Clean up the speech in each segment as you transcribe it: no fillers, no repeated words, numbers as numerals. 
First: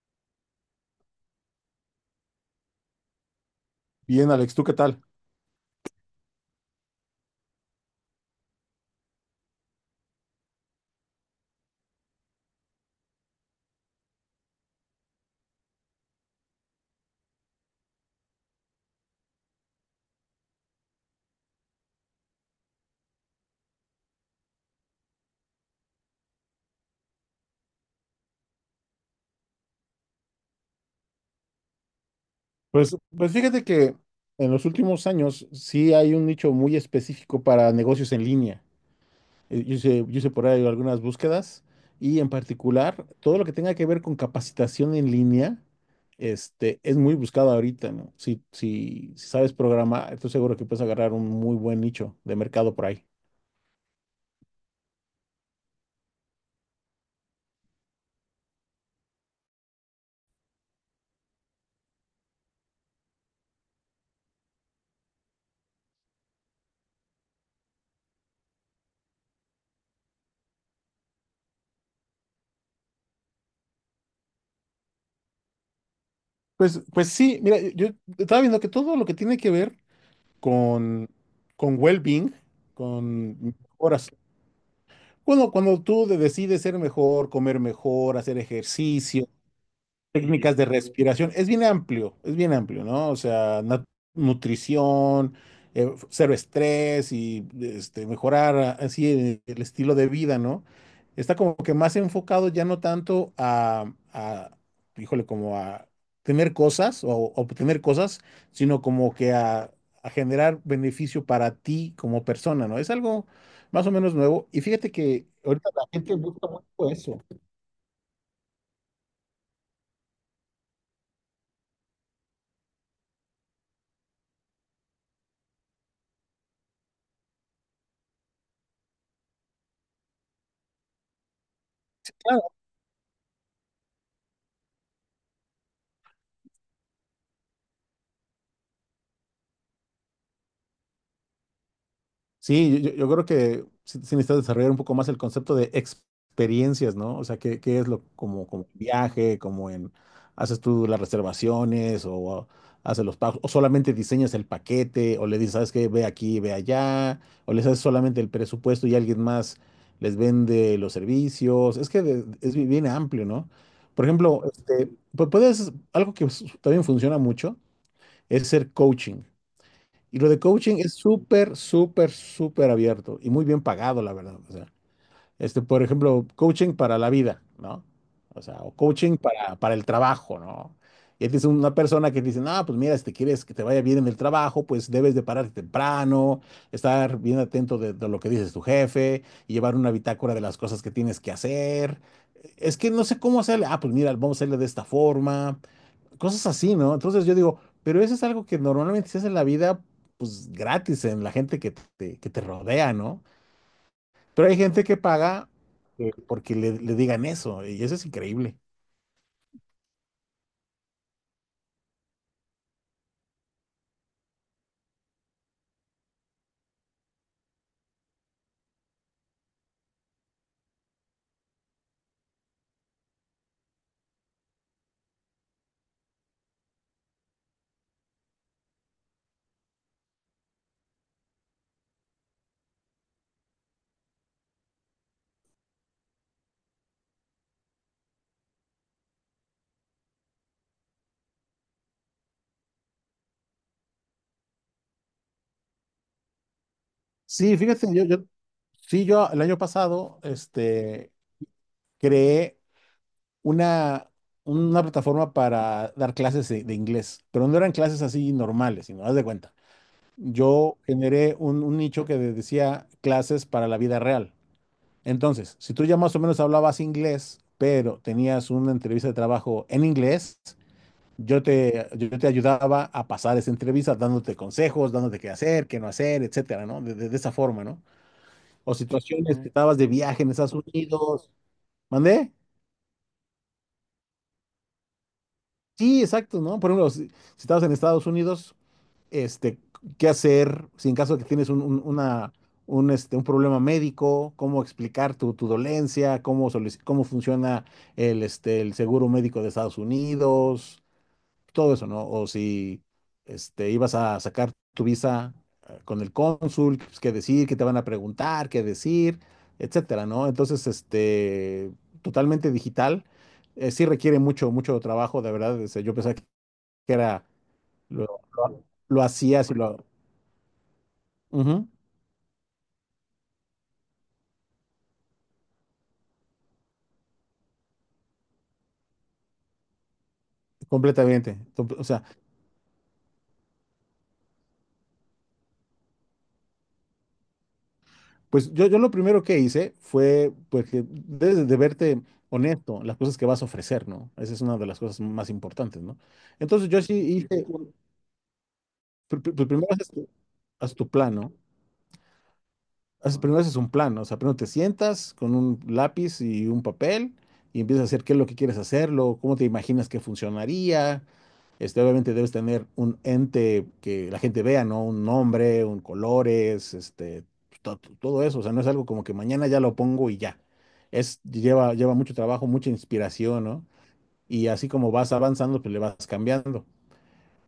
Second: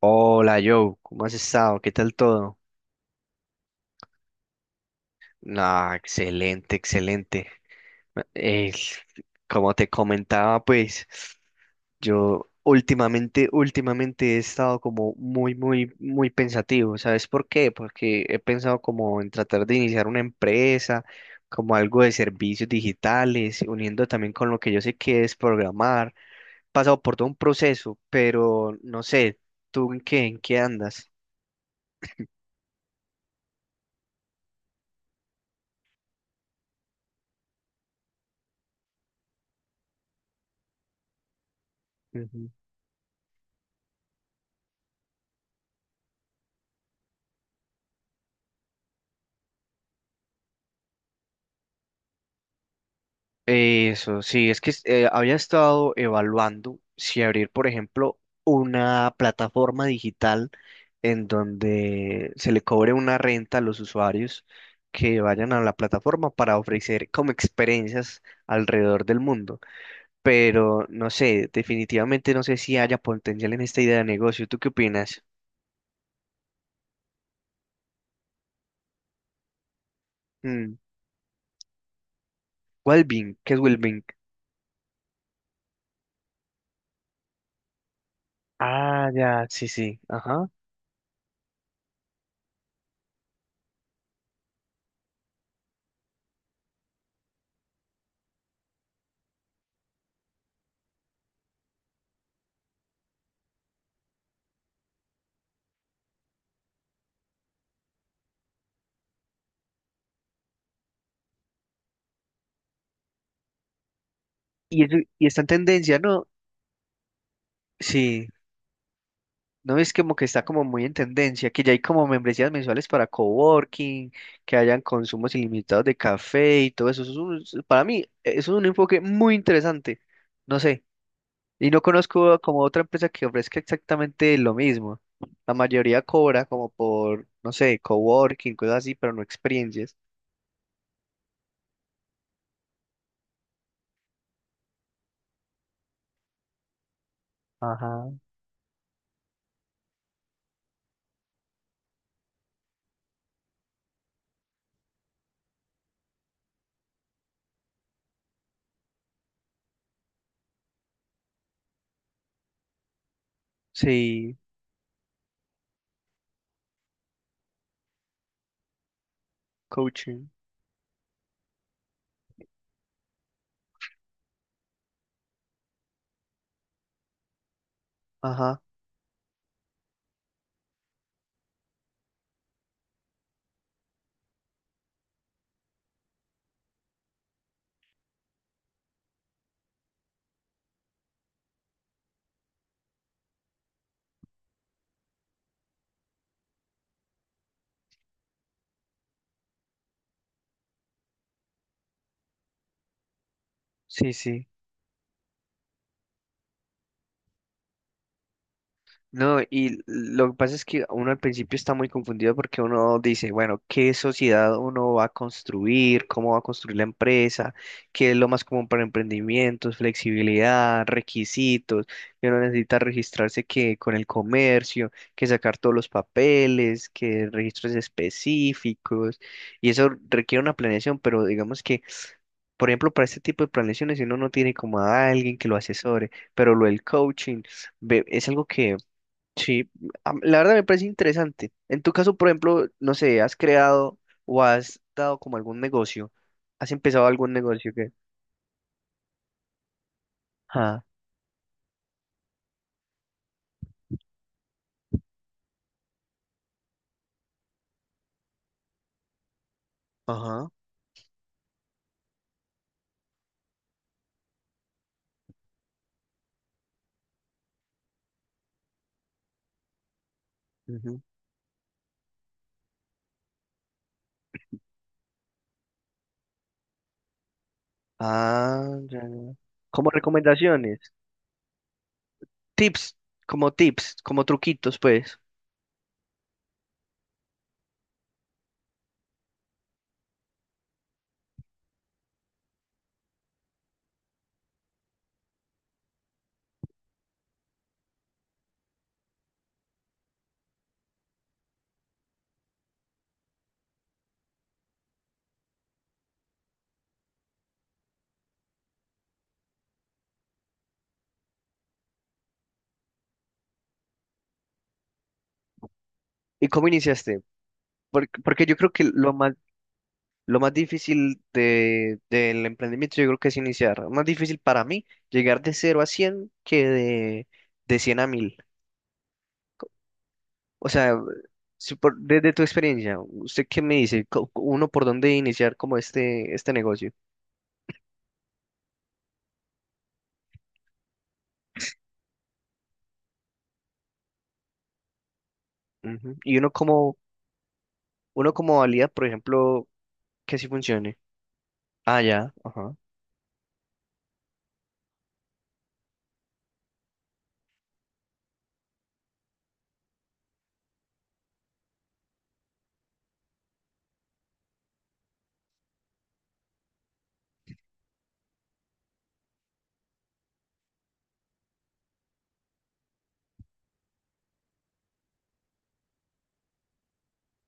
Hola Joe, ¿cómo has estado? ¿Qué tal todo? Bien, Alex, ¿tú qué tal? Ah, excelente, excelente. Eh, Como te comentaba, pues yo últimamente he estado como muy, muy, muy pensativo. ¿Sabes por qué? Porque he pensado como en tratar de iniciar una empresa, como algo de servicios digitales, uniendo también con lo que yo sé que es programar. He pasado por todo un proceso, pero no sé, ¿tú en qué andas? Pues fíjate que en los últimos años sí hay un nicho muy específico para negocios en línea. Yo hice por ahí algunas búsquedas y en particular todo lo que tenga que ver con capacitación en línea es muy buscado ahorita, ¿no? Si sabes programar, estoy seguro que puedes agarrar un muy buen nicho de mercado por ahí. Eso, sí, es que había estado evaluando si abrir, por ejemplo, una plataforma digital en donde se le cobre una renta a los usuarios que vayan a la plataforma para ofrecer como experiencias alrededor del mundo. Pero no sé, definitivamente no sé si haya potencial en esta idea de negocio. ¿Tú qué opinas? Pues sí, mira, yo estaba viendo que todo lo que tiene que ver Mm, con, con well-being, Wellbeing, con ¿qué es Wellbeing? mejoras. Cuando tú decides ser mejor, comer mejor, hacer Ah, ejercicio, ya, sí, sí, ajá. técnicas de respiración. Es bien amplio, es bien amplio, ¿no? O sea, nutrición, cero estrés y mejorar así el estilo de vida, ¿no? Está como que más enfocado ya no tanto a híjole, como a tener cosas o obtener cosas, sino como que a generar beneficio para ti como persona, ¿no? Es algo más o menos nuevo. Y Y, fíjate y que ¿está en ahorita la tendencia, gente ¿no? busca mucho eso. Sí. No es como que está como muy en tendencia, que ya hay como membresías mensuales para coworking, que hayan consumos ilimitados de café y todo eso. Para mí, eso es un enfoque muy interesante. No sé. Y no conozco como otra empresa que ofrezca exactamente lo mismo. La mayoría cobra como por, no sé, coworking, cosas así, pero no experiencias. Sí, yo creo que sí, sí necesitas desarrollar un poco más el concepto de experiencias, ¿no? O sea, ¿qué es lo Ajá. como, como viaje, como en haces tú las reservaciones o haces los pagos, o solamente diseñas el paquete, o le dices, ¿sabes qué? Ve aquí, ve allá, o les haces solamente el presupuesto y alguien más les vende los servicios? Es que es bien amplio, ¿no? Por Sí, ejemplo, puedes, algo que también funciona mucho es ser coaching. Y lo coaching. de coaching es súper, súper, súper abierto y muy bien pagado, la verdad. O sea, por ejemplo, coaching para la vida, ¿no? O sea, Ajá. o coaching para el trabajo, ¿no? Y es una persona que dice, no, pues mira, si te quieres que te vaya bien en el trabajo, pues debes de pararte temprano, estar bien atento de lo que dices tu jefe, y llevar una bitácora de las cosas que tienes que hacer. Es que no sé cómo hacerle. Ah, pues mira, vamos a hacerle de esta forma. Cosas así, ¿no? Entonces yo digo, pero eso es algo que normalmente se hace en la vida, pues gratis, en la gente que que te rodea, ¿no? Sí, sí. Pero hay gente que paga porque le digan eso, y eso es increíble. No, y lo que pasa es que uno al principio está muy confundido porque uno dice, bueno, ¿qué sociedad uno va a construir? ¿Cómo va a construir la empresa? ¿Qué es lo más común para emprendimientos? Flexibilidad, requisitos, que uno necesita registrarse que con el comercio, que sacar todos los papeles, que registros específicos, y eso requiere una planeación, pero digamos que por ejemplo, para este tipo de planeaciones, si uno no tiene como a alguien que lo asesore, pero lo del coaching es algo que sí, la verdad me parece interesante. En tu caso, por ejemplo, no sé, ¿has creado o has dado como algún negocio? ¿Has empezado algún Sí, negocio fíjate, que... sí, yo el año pasado, Ah, creé una, una plataforma para dar clases de inglés, pero no eran clases así normales, sino, haz de cuenta. ajá. Yo generé un nicho que decía clases para la vida real. Entonces, si tú ya más o menos hablabas inglés, pero tenías una entrevista de trabajo en inglés, Ujú. Yo te ayudaba a pasar esa entrevista dándote consejos, dándote qué hacer, qué no hacer, etcétera, ¿no? De esa forma, ¿no? Ah, O ya, ya. situaciones que estabas de Como viaje en Estados recomendaciones, Unidos. ¿Mandé? tips, tips, como truquitos, pues. Sí, exacto, ¿no? Por ejemplo, si estabas en Estados Unidos, este, qué hacer, si en caso de que tienes una, un problema médico, cómo explicar tu dolencia, cómo, cómo funciona el seguro médico de Estados Unidos, todo eso, ¿no? O si ibas a sacar tu visa con el cónsul, pues, qué decir, qué te van a preguntar, qué decir, etcétera, ¿no? Entonces, totalmente digital, sí requiere mucho, mucho trabajo, de verdad. O sea, yo pensaba que ¿Y cómo iniciaste? era... Porque, porque yo creo que lo hacías y lo... lo más difícil Ujú, de, del emprendimiento, yo creo que es iniciar. Más difícil para mí llegar de cero a 100 que de 100 a 1000. O sea, completamente. Si O por- sea, desde tu experiencia, ¿usted qué me dice? ¿Uno por dónde iniciar como este negocio? pues yo lo primero que hice fue, pues que debes de verte honesto, las cosas que vas a ofrecer, ¿no? Esa es una de las cosas más importantes, ¿no? Ujú. Y Entonces yo sí hice, uno como valida, por ejemplo, primero haces que sí haz tu funcione. plan, ¿no? Ah, ya, ajá. Primero haces un plan, ¿no? O sea, primero te sientas con un lápiz y un papel y empiezas a hacer qué es lo que quieres hacerlo, cómo te imaginas que funcionaría. Obviamente debes tener un ente que la gente vea, ¿no? Un nombre, un colores, todo eso. O sea, no es algo como que mañana ya lo pongo y ya. Es, lleva, lleva mucho trabajo, mucha inspiración, ¿no? Y así como vas avanzando, pues le vas cambiando.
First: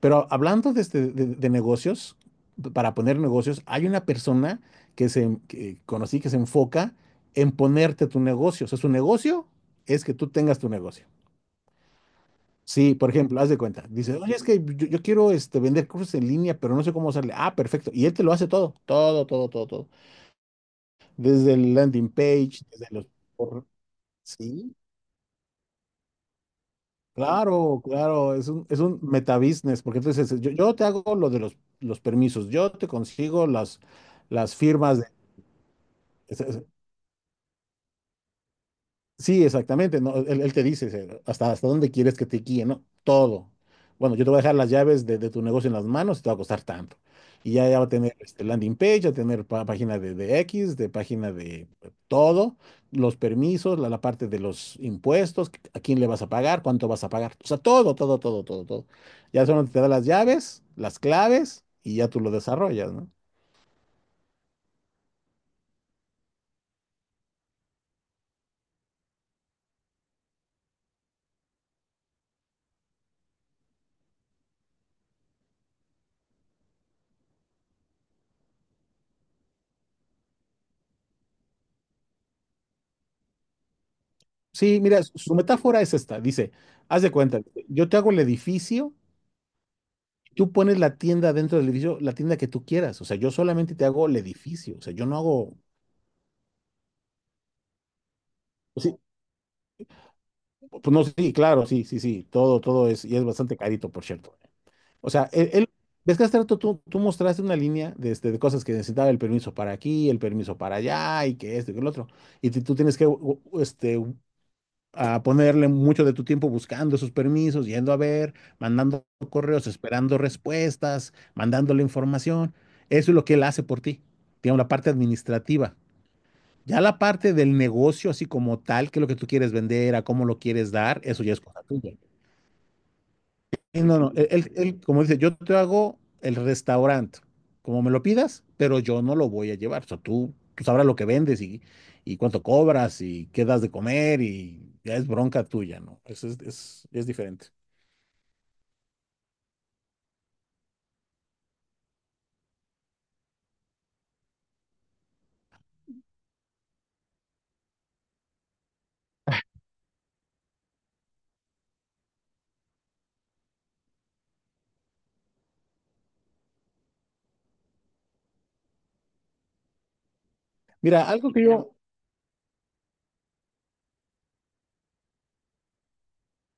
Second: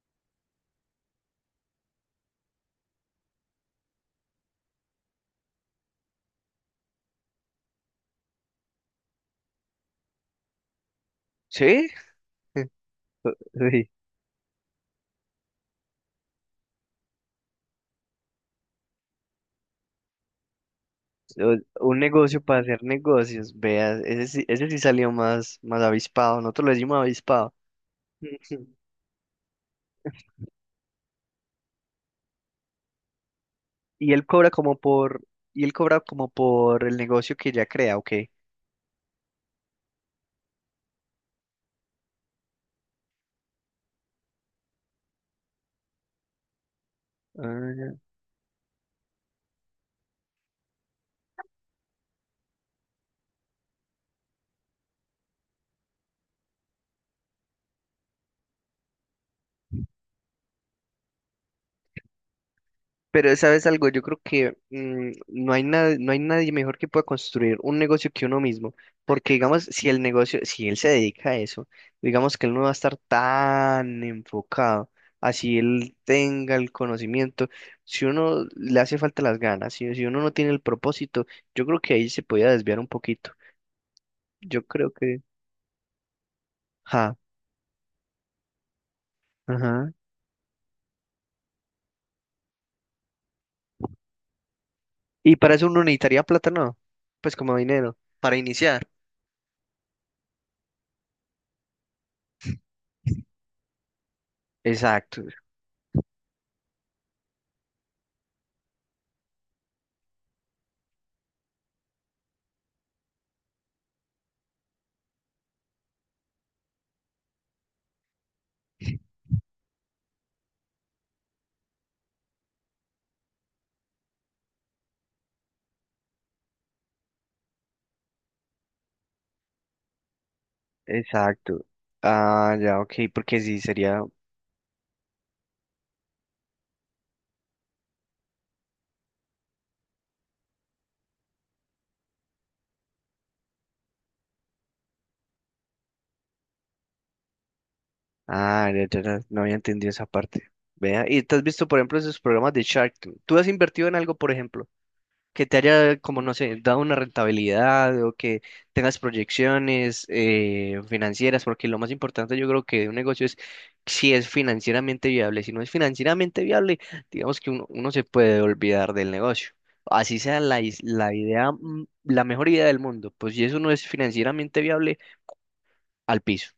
Pero hablando de, de negocios, para poner negocios, hay una persona que conocí que se enfoca en ponerte tu negocio. O sea, su negocio es que tú tengas tu negocio. ¿Sí? Sí, por ejemplo, haz de cuenta. Sí. Dice, oye, es que yo quiero este, vender cursos en línea, pero no sé cómo hacerle. Ah, perfecto. Y él te lo hace todo, todo, todo, todo, todo. Desde el O- Un landing negocio para page, hacer desde los... negocios, por- veas, ese Sí, sí salió más, más avispado, nosotros lo decimos avispado. claro, claro, es Ujú. es un metabusiness, porque entonces yo te hago lo de los permisos, yo te consigo Y él cobra las como firmas por, y él cobra como de... por el negocio que ya crea, ok. Sí, exactamente, ¿no? Él te dice hasta dónde quieres que te guíe, ¿no? Todo. Bueno, yo te voy a dejar las llaves de tu negocio en las manos y te va a costar tanto. Y ya, ya va a Ah, tener este, landing page, va a tener página de X, de página de todo, los permisos, la parte de los impuestos, a quién le vas a pagar, cuánto vas a pagar. O sea, todo, todo, todo, todo, todo. Ya solo te da las llaves, las claves y ya tú lo desarrollas, ¿no? pero sabes algo, yo creo que no hay nada, no hay nadie mejor que pueda construir un negocio que uno mismo, porque digamos, si el negocio, si él se dedica a eso, digamos que él no va a estar tan enfocado, así él tenga el conocimiento, si uno le hace falta las ganas, si uno no tiene el propósito, yo creo que ahí se podía desviar un poquito. Yo Sí, creo mira, su que, su metáfora es esta. Dice, haz de ja, cuenta, yo te hago el edificio. ajá. Tú pones la tienda dentro del edificio, la tienda que tú quieras. O sea, yo solamente te hago el edificio. O sea, yo no Y para hago. eso uno necesitaría plata, ¿no? Pues como dinero, para iniciar. Sí, pues no, sí, claro, sí, sí, sí. Todo, todo es, y es bastante carito, por cierto. O Exacto. sea, ves que hace rato tú mostraste una línea de, de cosas que necesitaba el permiso para aquí, el permiso para allá, y que esto y que el otro. Y tú tienes que u- u- este, a ponerle mucho de tu tiempo buscando esos permisos, yendo a ver, mandando correos, esperando respuestas, mandándole información. Eso es lo que él hace por ti. Digamos, la parte administrativa. Ya la parte del negocio, así como tal, qué es lo que tú quieres vender, a cómo lo quieres dar, eso ya es cosa Exacto. tuya. Ah, ya, ok, porque sí Sí. No, sería. no, él, como dice, yo te hago el restaurante, como me lo pidas, pero yo no lo voy a llevar. O sea, tú sabrás lo que vendes y cuánto cobras y qué das de comer y ya es bronca tuya, ¿no? Es diferente. Ah, ya, ya, ya, no había entendido esa parte. Vea, y te has visto, por ejemplo, esos programas de Shark Tank. ¿Tú has invertido en algo, por ejemplo, que te haya, como no sé, dado una rentabilidad o que tengas proyecciones financieras? Porque lo más importante, yo creo que de un negocio es si es financieramente viable. Si no es financieramente viable, digamos que uno se puede olvidar del negocio. Así sea Mira, la algo que idea, yo, la mejor idea del mundo. Pues si eso no es financieramente viable al piso.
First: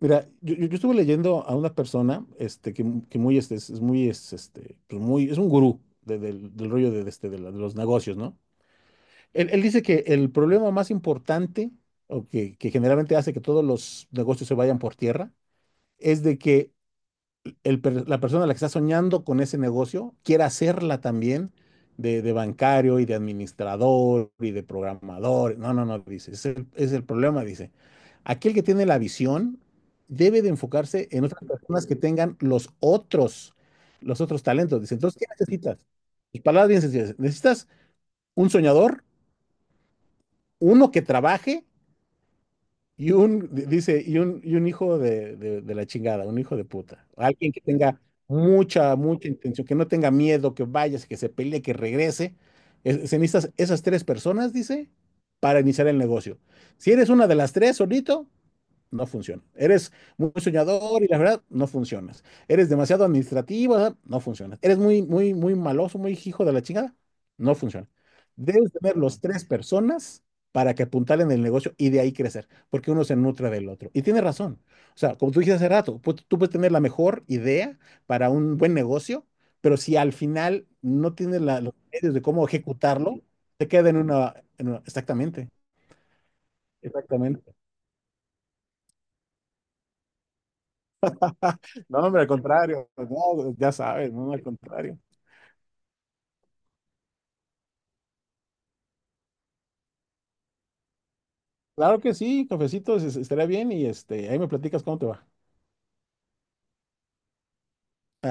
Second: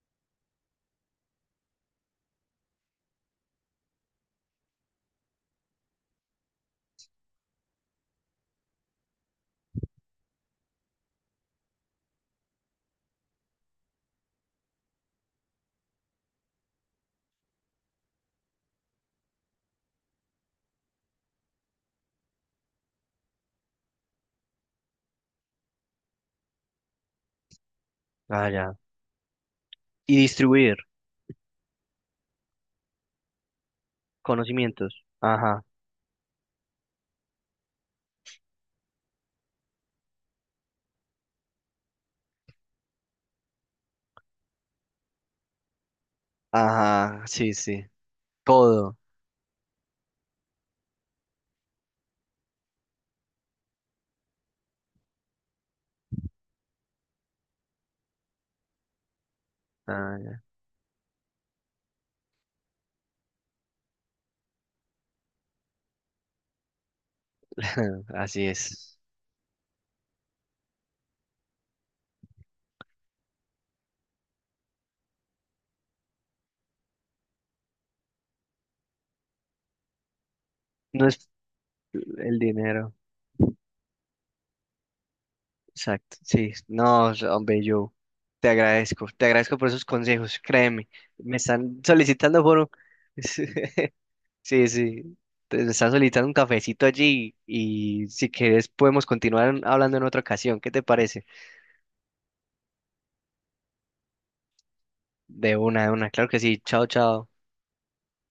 mira, yo- yo estuve leyendo a una persona, este, que, mu- que muy, este, es muy, es, este, pues muy, es un gurú del rollo de este, de la- de los negocios, ¿no? Él dice que el problema más importante, o que generalmente hace que todos los negocios se vayan por tierra, es de que la persona a la que está soñando con ese negocio quiera hacerla también de bancario y de administrador y de programador. No, no, no, dice, es es el problema, dice. Ah, Aquel que ya. tiene la visión Y debe de distribuir enfocarse en otras personas que tengan los otros talentos. Dice, conocimientos. entonces, ¿qué Ajá. necesitas? Sus palabras bien sencillas. Necesitas un soñador, uno que trabaje. Dice, y un hijo de, de la chingada, un hijo de puta. Ajá, sí, Alguien que sí, tenga mucha, todo. mucha intención, que no tenga miedo, que vaya, que se pelee, que regrese. Se necesitan esas tres personas, dice, para iniciar el negocio. Si eres una de las tres solito, no funciona. Eres Ah, muy ya. soñador y la verdad, no funcionas. Eres demasiado administrativo, la verdad, no funciona. Eres muy, muy, muy maloso, muy hijo de la chingada, no funciona. Así Debes tener es. los tres personas para que apuntalen el negocio y de ahí crecer, porque uno se nutre del otro. Y tiene razón. O sea, como tú dijiste hace rato, tú puedes tener la mejor idea para un buen negocio, pero si al final No no es tienes los medios de el cómo dinero, ejecutarlo, te queda en una, exactamente, exacto, sí, no, exactamente. hombre, yo te agradezco por esos consejos, créeme, me están No, hombre, al solicitando por un... contrario, no, ya sabes, no, al Sí, contrario. sí, me están solicitando un cafecito allí y si quieres podemos continuar hablando en otra ocasión, ¿qué te parece? Claro que sí, cafecito, estaría bien y este, ahí me platicas cómo te va. De una, claro que sí, chao, chao.